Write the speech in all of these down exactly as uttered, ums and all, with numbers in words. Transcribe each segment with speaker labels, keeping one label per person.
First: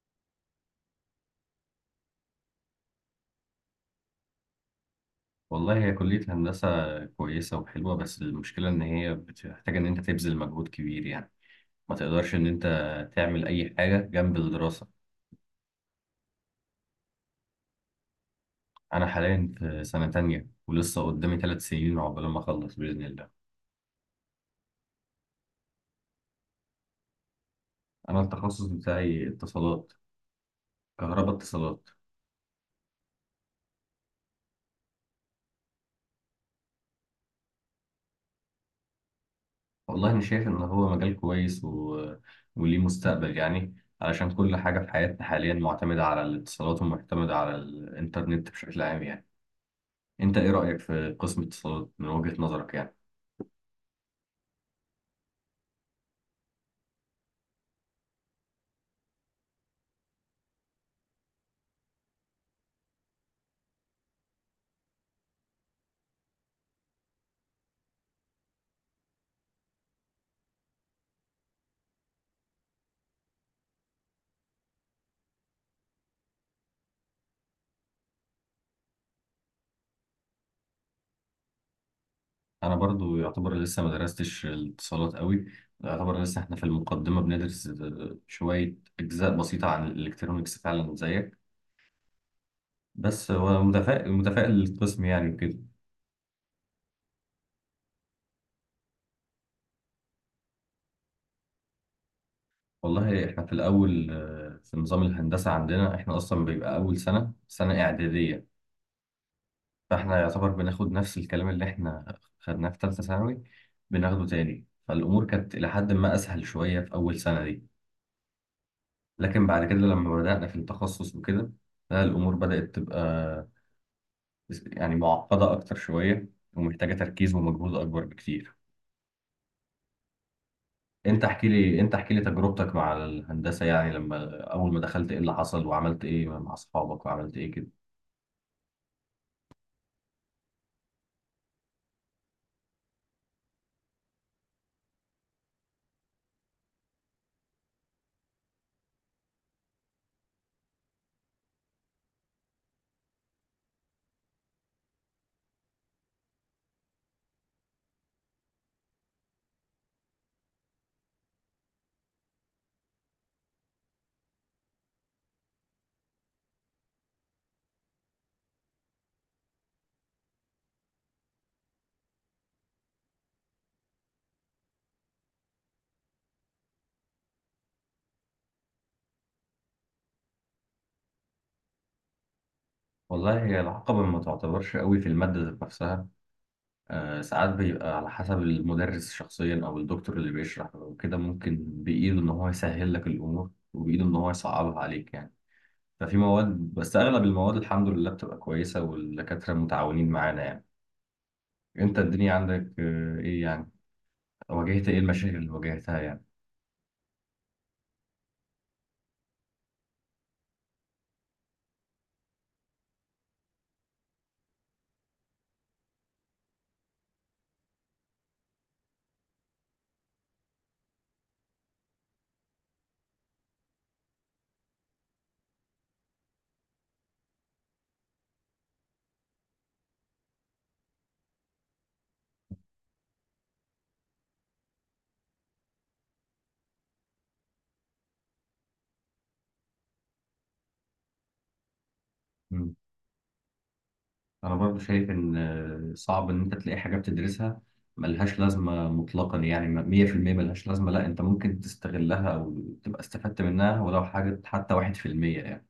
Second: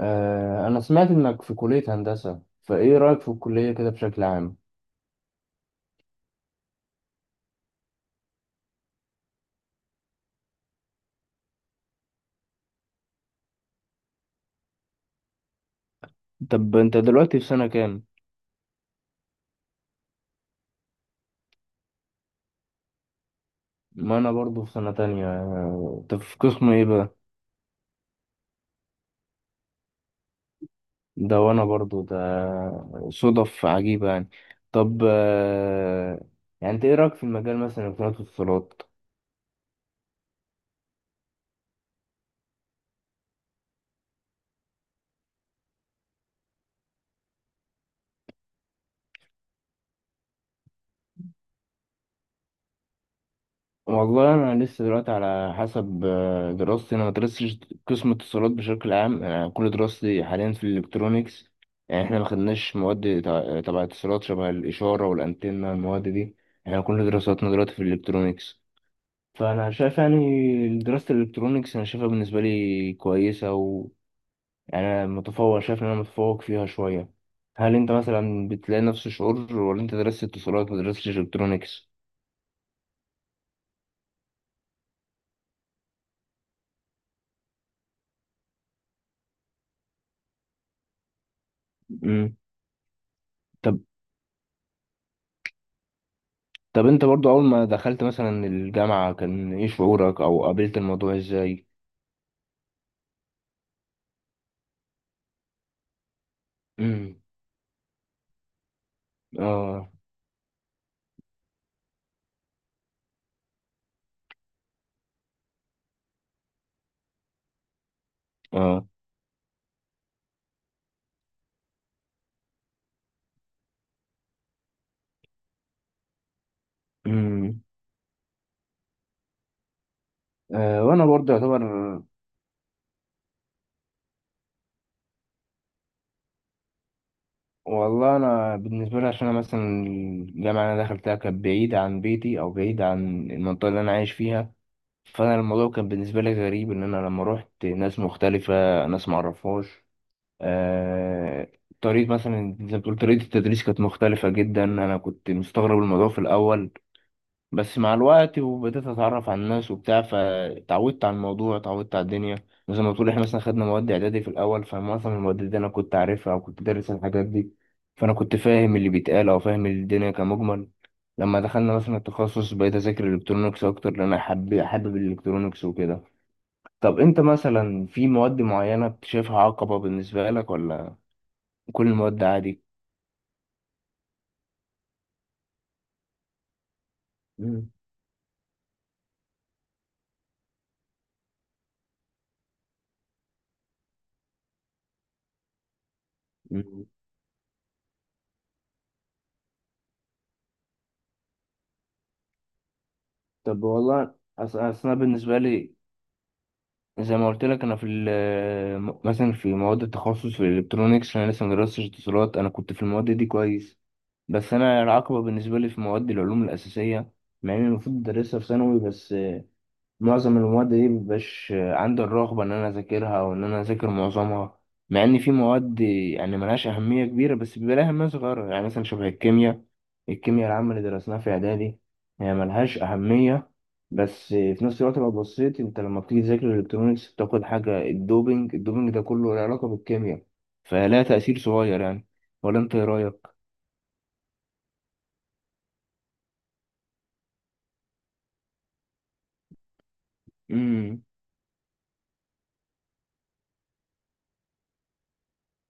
Speaker 1: آه، أنا سمعت إنك في كلية هندسة، فإيه رأيك في الكلية كده بشكل عام؟
Speaker 2: والله هي كلية هندسة كويسة وحلوة، بس المشكلة إن هي بتحتاج إن أنت تبذل مجهود كبير يعني. ما تقدرش إن أنت تعمل أي حاجة جنب الدراسة.
Speaker 1: طب أنت دلوقتي في سنة كام؟
Speaker 2: أنا حاليا في سنة تانية ولسه قدامي ثلاث سنين عقبال ما أخلص بإذن الله.
Speaker 1: ما أنا برضو في سنة تانية، آه، طب في قسم إيه بقى؟
Speaker 2: أنا التخصص بتاعي اتصالات، كهرباء
Speaker 1: ده وأنا
Speaker 2: اتصالات.
Speaker 1: برضو ده، صدف عجيبة يعني. طب، آه، يعني أنت إيه رأيك في المجال مثلا الاتصالات؟
Speaker 2: والله أنا شايف إن هو مجال كويس و... وليه مستقبل يعني، علشان كل حاجة في حياتنا حاليا معتمدة على الاتصالات ومعتمدة على الإنترنت بشكل عام يعني. أنت إيه رأيك في قسم اتصالات من وجهة نظرك يعني؟
Speaker 1: والله انا لسه دلوقتي على حسب آه، دراستي. انا ما درستش قسم اتصالات بشكل عام، انا كل دراستي حاليا في الالكترونيكس. يعني احنا ما خدناش مواد تع- تبع اتصالات، شبه الاشاره والانتنه، المواد دي. احنا كل دراستنا دلوقتي في الالكترونيكس. فانا شايف يعني دراسه الالكترونيكس، انا شايفها بالنسبه لي كويسه، و، يعني انا متفوق، شايف ان انا متفوق فيها شويه. هل انت مثلا بتلاقي نفس الشعور، ولا انت درست اتصالات ما درستش الكترونيكس؟
Speaker 2: انا برضو يعتبر لسه ما درستش الاتصالات قوي، يعتبر لسه احنا في المقدمه بندرس شويه اجزاء بسيطه عن الالكترونيكس فعلا زيك.
Speaker 1: مم.
Speaker 2: بس هو متفائل، متفائل للقسم يعني وكده.
Speaker 1: طب انت برضو، اول ما دخلت مثلا الجامعة كان ايه شعورك، او قابلت الموضوع ازاي؟
Speaker 2: والله احنا في الاول، آه، في نظام الهندسه عندنا احنا اصلا بيبقى اول
Speaker 1: امم.
Speaker 2: سنه سنه اعداديه.
Speaker 1: اه.
Speaker 2: فاحنا يعتبر بناخد نفس الكلام اللي احنا خدناه في ثالثه ثانوي، بناخده تاني. فالامور كانت الى حد ما اسهل شويه في اول سنه دي،
Speaker 1: اه.
Speaker 2: لكن بعد كده لما بدانا في التخصص وكده، لا الأمور بدأت تبقى بس- يعني معقدة أكتر شوية ومحتاجة تركيز
Speaker 1: امم.
Speaker 2: ومجهود أكبر بكتير.
Speaker 1: آه، وانا
Speaker 2: أنت
Speaker 1: برضو
Speaker 2: احكي
Speaker 1: يعتبر.
Speaker 2: لي أنت احكي لي تجربتك مع الهندسة يعني، لما أول ما دخلت إيه اللي حصل، وعملت إيه مع أصحابك وعملت إيه كده؟
Speaker 1: والله انا بالنسبة لي، عشان انا مثلا الجامعة اللي انا دخلتها كانت بعيدة عن بيتي، او بعيدة عن المنطقة اللي انا عايش فيها. فانا الموضوع كان بالنسبة لي غريب، ان انا لما روحت ناس مختلفة، ناس معرفهاش. آه. طريقة، مثلا زي ما بتقول، طريقة التدريس كانت مختلفة جدا. أنا كنت مستغرب الموضوع في الأول، بس مع الوقت وبدأت أتعرف على الناس وبتاع، فتعودت على الموضوع، تعودت على الدنيا. مثلا ما تقول، إحنا مثلا خدنا مواد إعدادي في الأول، فمعظم المواد دي أنا كنت عارفها أو كنت دارس الحاجات دي، فأنا كنت فاهم اللي بيتقال أو فاهم الدنيا كمجمل. لما دخلنا مثلا التخصص، بقيت أذاكر الإلكترونيكس أكتر، لأن أنا حابب حابب الإلكترونيكس وكده. طب أنت مثلا في مواد معينة بتشوفها عقبة بالنسبة لك، ولا كل المواد عادي؟
Speaker 2: والله هي العقبة ما تعتبرش قوي في المادة ذات نفسها. آه ساعات
Speaker 1: مم.
Speaker 2: بيبقى على حسب المدرس شخصيا أو الدكتور اللي بيشرح وكده، ممكن بإيده إن هو يسهل لك الأمور وبإيده إن هو يصعبها عليك يعني. ففي مواد،
Speaker 1: مم.
Speaker 2: بس أغلب المواد الحمد لله بتبقى كويسة والدكاترة متعاونين معانا يعني. أنت الدنيا عندك، آه، إيه
Speaker 1: طب
Speaker 2: يعني؟
Speaker 1: والله، أص-
Speaker 2: واجهت
Speaker 1: أصل أنا
Speaker 2: ايه المشاكل
Speaker 1: بالنسبة
Speaker 2: اللي
Speaker 1: لي،
Speaker 2: واجهتها يعني؟
Speaker 1: زي ما قلت لك، انا في ال- م- مثلا في مواد التخصص، في الالكترونيكس انا لسه مدرستش اتصالات، انا كنت في المواد دي كويس. بس انا العقبه بالنسبه لي في مواد العلوم الاساسيه، مع اني المفروض ادرسها في ثانوي. بس معظم المواد دي مبيبقاش عندي الرغبة إن أنا أذاكرها، أو إن أنا أذاكر معظمها. مع إن في مواد يعني ملهاش أهمية كبيرة، بس بيبقى لها أهمية صغيرة، يعني مثلا شبه الكيمياء. الكيمياء العامة اللي درسناها في إعدادي، هي ملهاش أهمية، بس في نفس الوقت لو بصيت، أنت لما بتيجي تذاكر الإلكترونيكس بتاخد حاجة الدوبينج الدوبينج ده كله له علاقة بالكيمياء. فلها تأثير صغير يعني. ولا
Speaker 2: مم.
Speaker 1: أنت إيه رأيك؟
Speaker 2: انا برضو شايف ان آه، صعب ان انت تلاقي حاجه بتدرسها ملهاش لازمه مطلقا، يعني م- مية في المية ملهاش لازمه.
Speaker 1: امم.
Speaker 2: لا، انت ممكن تستغلها او تبقى استفدت منها ولو حاجه حتى واحد في المية يعني.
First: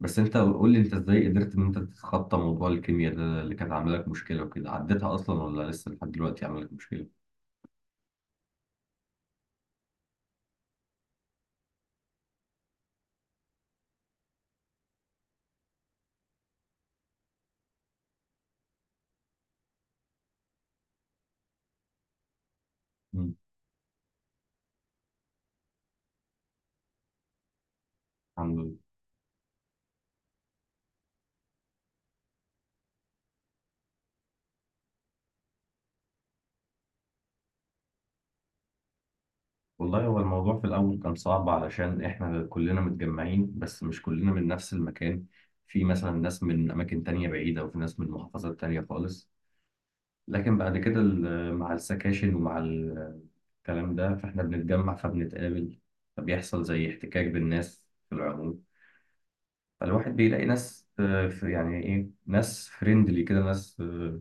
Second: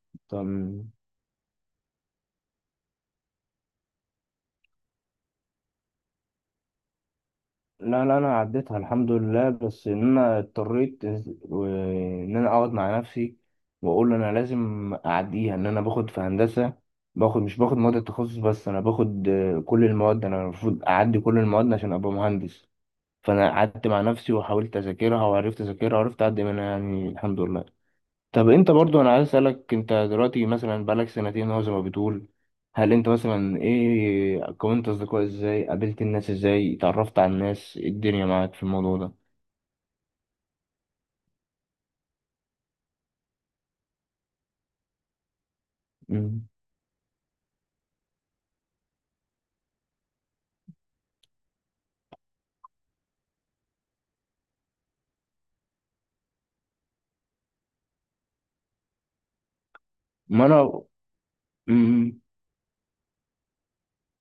Speaker 2: بس انت
Speaker 1: طب،
Speaker 2: قول لي، انت ازاي قدرت ان انت تتخطى موضوع الكيمياء ده اللي كانت عامله لك مشكله وكده؟ عديتها اصلا ولا لسه لحد دلوقتي عامله لك مشكله؟
Speaker 1: لا، لا، انا عديتها الحمد لله، بس ان انا اضطريت، و- ان انا اقعد مع نفسي واقول انا لازم اعديها، ان انا باخد في هندسه. باخد، مش باخد مواد التخصص بس، انا باخد آه، كل المواد. انا المفروض اعدي كل المواد عشان ابقى مهندس.
Speaker 2: مم.
Speaker 1: فانا قعدت مع نفسي وحاولت اذاكرها، وعرفت اذاكرها وعرفت اعدي منها، يعني الحمد لله. طب انت
Speaker 2: الحمد.
Speaker 1: برضو، انا عايز اسالك، انت دلوقتي مثلا بقالك سنتين اهو زي ما بتقول، هل انت مثلا، ايه، كونت اصدقاء ازاي، قابلت الناس ازاي، اتعرفت على الناس ايه الدنيا معاك في الموضوع ده؟
Speaker 2: والله هو الموضوع في الأول كان صعب، علشان إحنا كلنا متجمعين بس مش كلنا من نفس المكان. في مثلا ناس
Speaker 1: مم.
Speaker 2: من أماكن تانية بعيدة وفي ناس من محافظات تانية خالص. لكن بعد كده ال- مع السكاشن ومع ال- الكلام ده فإحنا بنتجمع فبنتقابل، فبيحصل زي احتكاك بالناس في العموم. فالواحد بيلاقي
Speaker 1: ما انا.
Speaker 2: ناس، آه، في- يعني إيه،
Speaker 1: مم.
Speaker 2: ناس فريندلي كده، ناس آه،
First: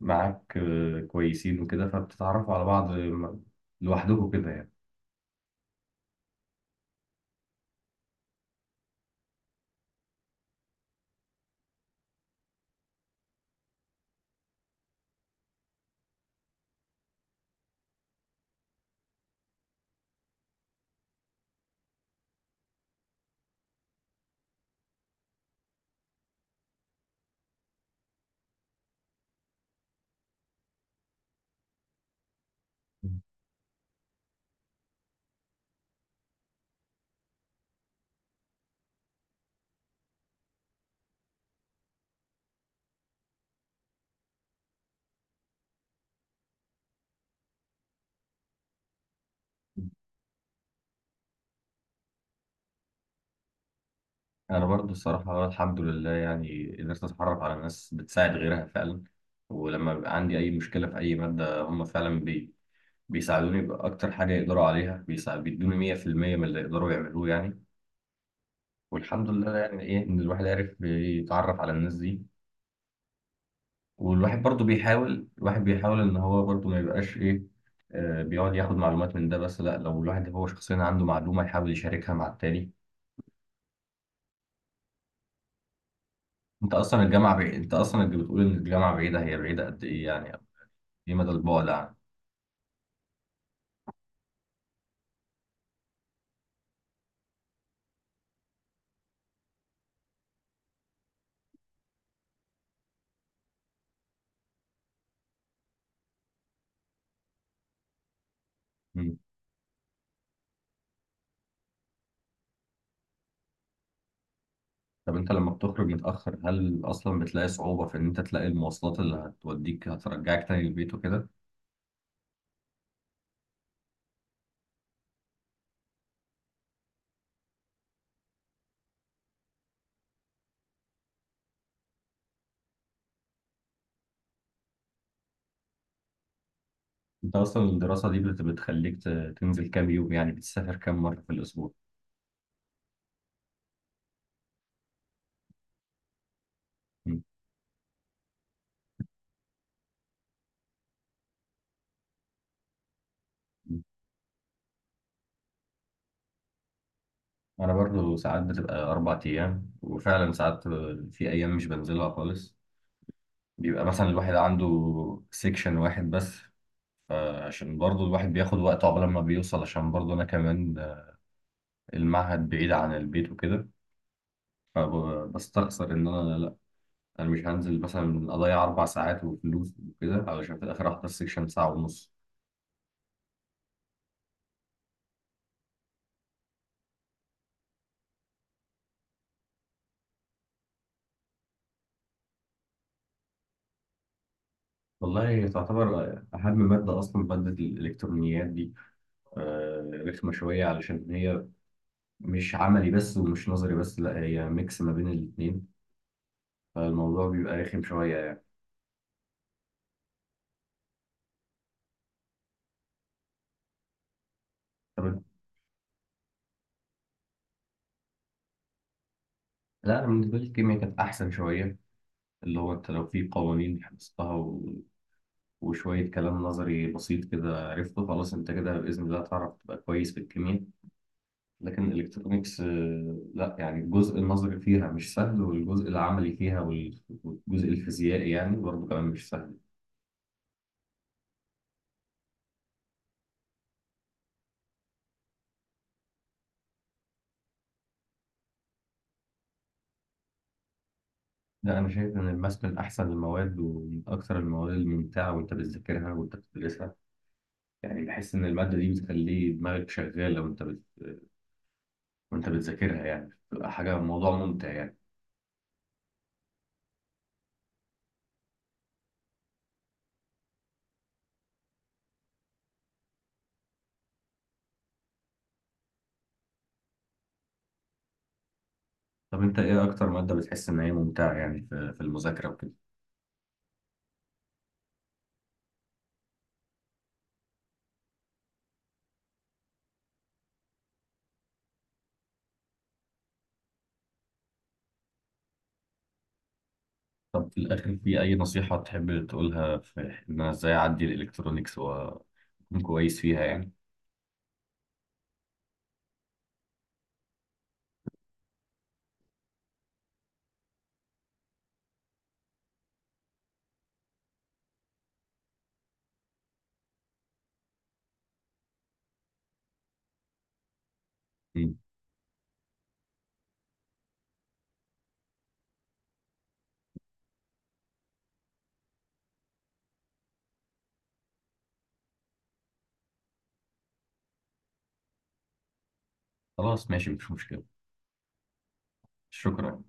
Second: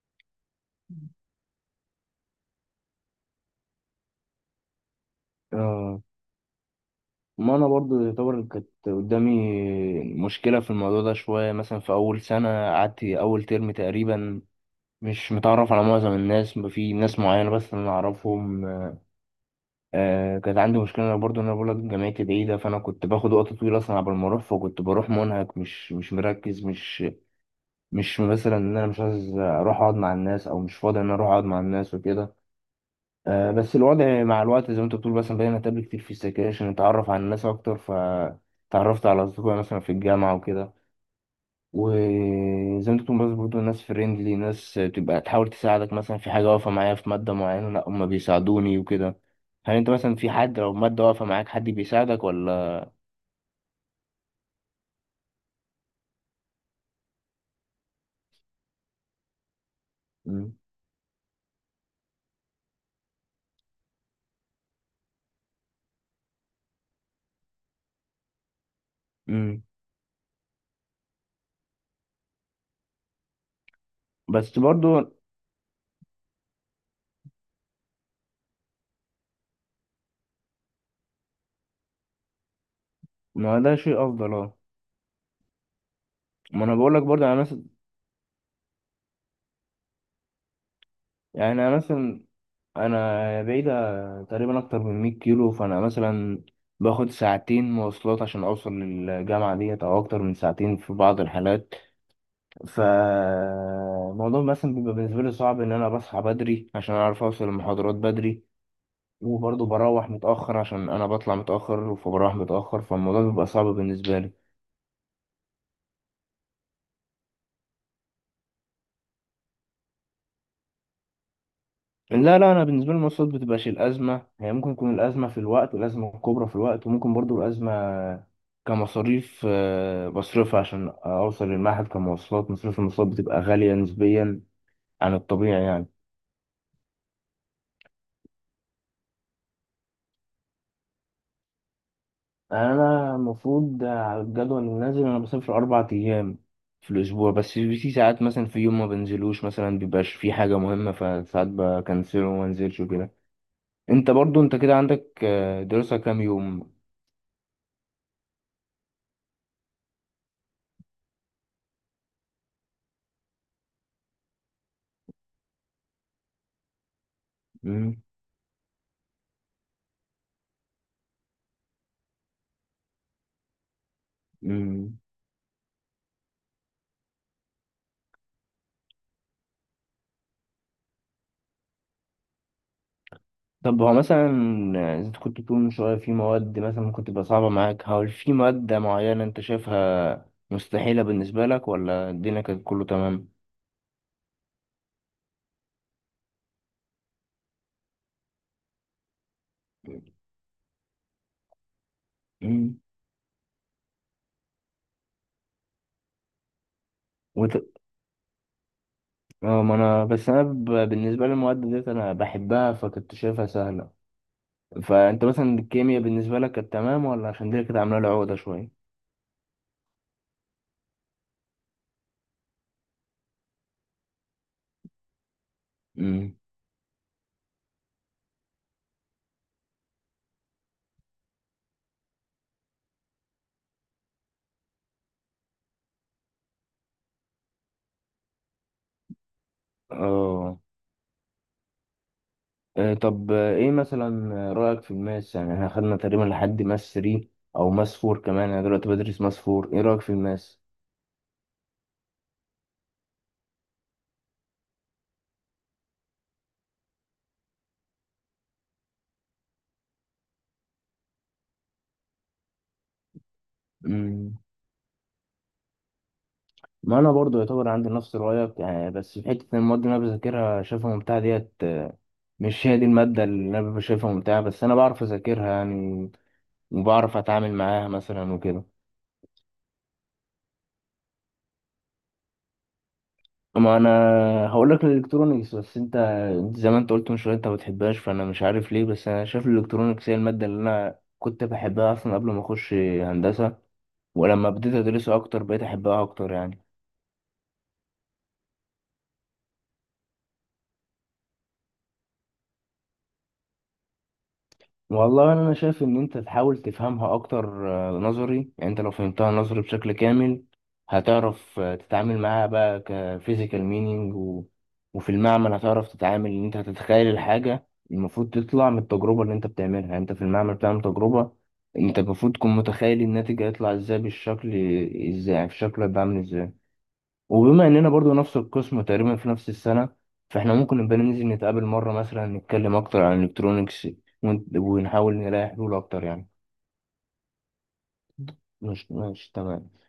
Speaker 2: معاك آه، كويسين وكده، فبتتعرفوا على بعض آه، لوحدكم كده يعني.
Speaker 1: آه. ما انا برضو يعتبر كانت قدامي مشكله في الموضوع ده شويه، مثلا في اول سنه قعدت اول ترم تقريبا مش متعرف على معظم الناس، في ناس معينه بس انا اعرفهم. آه، كانت عندي مشكلة أنا برضو، إن أنا بقولك جامعتي بعيدة، فأنا كنت باخد وقت طويل أصلا قبل ما أروح، فكنت بروح منهك، مش مش مركز، مش مش مثلا إن أنا مش عايز أروح أقعد مع الناس، أو مش فاضي إن أنا أروح أقعد مع الناس وكده. آه، بس الوضع مع الوقت، زي ما أنت بتقول، مثلا بقينا نتقابل كتير في السكاشن، نتعرف على الناس أكتر، فتعرفت على أصدقاء مثلا في الجامعة وكده. وزي ما انت بتقول، برضه برضه ناس فريندلي، ناس تبقى تحاول تساعدك مثلا في حاجة واقفة معايا في مادة معينة، لا هما بيساعدوني وكده. هل انت مثلا في حد، لو مادة واقفة معاك حد بيساعدك ولا؟
Speaker 2: انا برضو الصراحه الحمد لله يعني قدرت اتعرف على ناس بتساعد غيرها فعلا، ولما بيبقى عندي اي
Speaker 1: مم.
Speaker 2: مشكله في اي ماده هم فعلا بي بيساعدوني باكتر حاجه يقدروا عليها، بيسا- بيدوني مية في المية من اللي يقدروا يعملوه يعني. والحمد لله
Speaker 1: مم.
Speaker 2: يعني، ايه ان الواحد عرف يتعرف على الناس دي. والواحد
Speaker 1: بس
Speaker 2: برضو
Speaker 1: برضه.
Speaker 2: بيحاول، الواحد بيحاول ان هو برضو ما يبقاش ايه آه، بيقعد ياخد معلومات من ده بس. لا، لو الواحد هو شخصيا عنده معلومه يحاول يشاركها مع التاني.
Speaker 1: ما ده شيء أفضل، اه. ما
Speaker 2: انت
Speaker 1: أنا بقول
Speaker 2: اصلا
Speaker 1: لك برضه،
Speaker 2: الجامعه
Speaker 1: أنا
Speaker 2: بعيد،
Speaker 1: مثلا،
Speaker 2: انت اصلا اللي بتقول ان الجامعه بعيده، هي بعيده قد ايه يعني؟ دي مدى
Speaker 1: يعني
Speaker 2: البعد
Speaker 1: أنا
Speaker 2: عنه؟
Speaker 1: مثلا، أنا بعيدة تقريبا أكتر من 100 كيلو، فأنا مثلا باخد ساعتين مواصلات عشان أوصل للجامعة ديت، أو أكتر من ساعتين في بعض الحالات. فالموضوع مثلا بيبقى بالنسبة لي صعب، إن أنا بصحى بدري عشان أعرف أوصل المحاضرات بدري،
Speaker 2: مم.
Speaker 1: وبرضه بروح متأخر عشان أنا بطلع متأخر، فبروح متأخر، فالموضوع بيبقى صعب بالنسبة لي.
Speaker 2: طب انت لما بتخرج متأخر، هل اصلا بتلاقي صعوبة في ان انت تلاقي المواصلات اللي هتوديك هترجعك تاني البيت وكده؟
Speaker 1: لا، لا، أنا بالنسبة لي المواصلات بتبقاش الأزمة، هي ممكن تكون الأزمة في الوقت، والأزمة الكبرى في الوقت، وممكن برضه الأزمة كمصاريف آه، بصرفها عشان أوصل للمعهد كمواصلات. مصاريف المواصلات بتبقى غالية نسبيا عن الطبيعي يعني.
Speaker 2: انت اصلا الدراسة دي بت- بتخليك ت- تنزل كام يوم يعني، بتسافر كام مرة في الاسبوع؟
Speaker 1: انا المفروض على الجدول اللي نازل، انا بسافر اربع ايام في
Speaker 2: مم.
Speaker 1: الاسبوع، بس في ساعات مثلا في يوم ما بنزلوش، مثلا بيبقاش في حاجه مهمه، فساعات بكنسله وما انزلش وكده.
Speaker 2: مم.
Speaker 1: انت برضو، انت كده عندك آه، دراسه كام يوم؟
Speaker 2: انا برضو ساعات بتبقى اربع ايام، وفعلا ساعات في ايام مش بنزلها خالص، بيبقى مثلا الواحد عنده سيكشن واحد بس، عشان
Speaker 1: مم.
Speaker 2: برضو الواحد بياخد وقت عقبال ما بيوصل، عشان برضو انا كمان المعهد بعيد عن البيت وكده.
Speaker 1: مم.
Speaker 2: فبستخسر ان انا، لا انا مش هنزل مثلا اضيع اربع ساعات وفلوس وكده علشان في الاخر احضر سيكشن ساعه ونص.
Speaker 1: طب هو مثلا، آه، انت كنت بتقول من شويه في مواد مثلا ممكن تبقى صعبه معاك، هل في ماده معينه انت شايفها مستحيله بالنسبه لك، ولا الدنيا كانت كله تمام؟
Speaker 2: والله تعتبر اهم ماده اصلا ماده الالكترونيات دي، آه، رخمه شويه علشان هي مش
Speaker 1: مم.
Speaker 2: عملي بس ومش نظري بس، لا هي ميكس ما بين الاثنين، فالموضوع بيبقى رخم شويه يعني.
Speaker 1: اه. ما انا، بس انا ب... بالنسبه للمواد ديت انا بحبها، فكنت شايفها سهله.
Speaker 2: طب،
Speaker 1: فانت مثلا الكيمياء بالنسبه لك كانت تمام، ولا؟ عشان دي كانت عامله لي عقده شويه.
Speaker 2: لا انا بالنسبه لي الكيمياء كانت احسن شويه، اللي هو انت لو في قوانين حفظتها و... وشوية
Speaker 1: امم.
Speaker 2: كلام نظري بسيط كده عرفته، خلاص انت كده بإذن الله تعرف تبقى كويس في الكيمياء. لكن الالكترونيكس، آه، لا يعني الجزء النظري فيها مش سهل، والجزء العملي فيها وال- والجزء الفيزيائي يعني برضه كمان مش سهل.
Speaker 1: اه. آه، طب، آه، ايه مثلا رايك في الماس؟ يعني احنا خدنا تقريبا لحد ماس تلاته او ماس اربعه كمان، انا دلوقتي بدرس ماس اربعه. ايه رايك في الماس؟
Speaker 2: لا انا شايف ان الماس من احسن المواد ومن اكثر المواد الممتعه، وانت بتذاكرها وانت بتدرسها يعني بحس ان الماده دي بتخلي دماغك شغاله، وانت بت... وانت بتذاكرها يعني بتبقى حاجه، موضوع
Speaker 1: امم.
Speaker 2: ممتع يعني.
Speaker 1: ما انا برضو يعتبر عندي نفس رايك يعني، بس في حته إن المواد اللي انا بذاكرها شايفها ممتعه ديت، آه، مش هي دي الماده اللي انا ببقى شايفها ممتعه، بس انا بعرف اذاكرها يعني، وبعرف اتعامل معاها مثلا وكده.
Speaker 2: طب انت ايه اكتر ماده بتحس ان هي ممتعه يعني في, في المذاكره وكده؟
Speaker 1: ما انا هقول لك الالكترونيكس، بس انت انت زي ما انت قلت من شويه انت ما بتحبهاش، فانا مش عارف ليه. بس انا شايف الالكترونيكس هي الماده اللي انا كنت بحبها اصلا قبل ما اخش هندسه، ولما بديت ادرسها اكتر بقيت احبها اكتر يعني.
Speaker 2: طب في الاخر في اي نصيحه تحب تقولها في ان انا ازاي اعدي الالكترونيكس و... أكون كويس فيها يعني؟
Speaker 1: والله انا شايف ان انت تحاول تفهمها اكتر، آه، نظري يعني. انت لو فهمتها نظري بشكل كامل، هتعرف آه، تتعامل معاها بقى كفيزيكال مينينج، و... وفي المعمل هتعرف تتعامل، ان انت هتتخيل الحاجة المفروض تطلع من التجربة اللي انت بتعملها. يعني انت في المعمل بتعمل تجربة،
Speaker 2: مم.
Speaker 1: انت المفروض تكون متخيل الناتج هيطلع ازاي بالشكل، ازاي يعني في شكله هيبقى عامل ازاي. وبما اننا برضو نفس القسم تقريبا في نفس السنه، فاحنا ممكن نبقى ننزل نتقابل مره مثلا، نتكلم اكتر عن الالكترونيكس، ون- ونحاول نلاقي حلول اكتر يعني.
Speaker 2: خلاص ماشي، مفيش مشكلة.
Speaker 1: مش مش تمام.
Speaker 2: شكرا.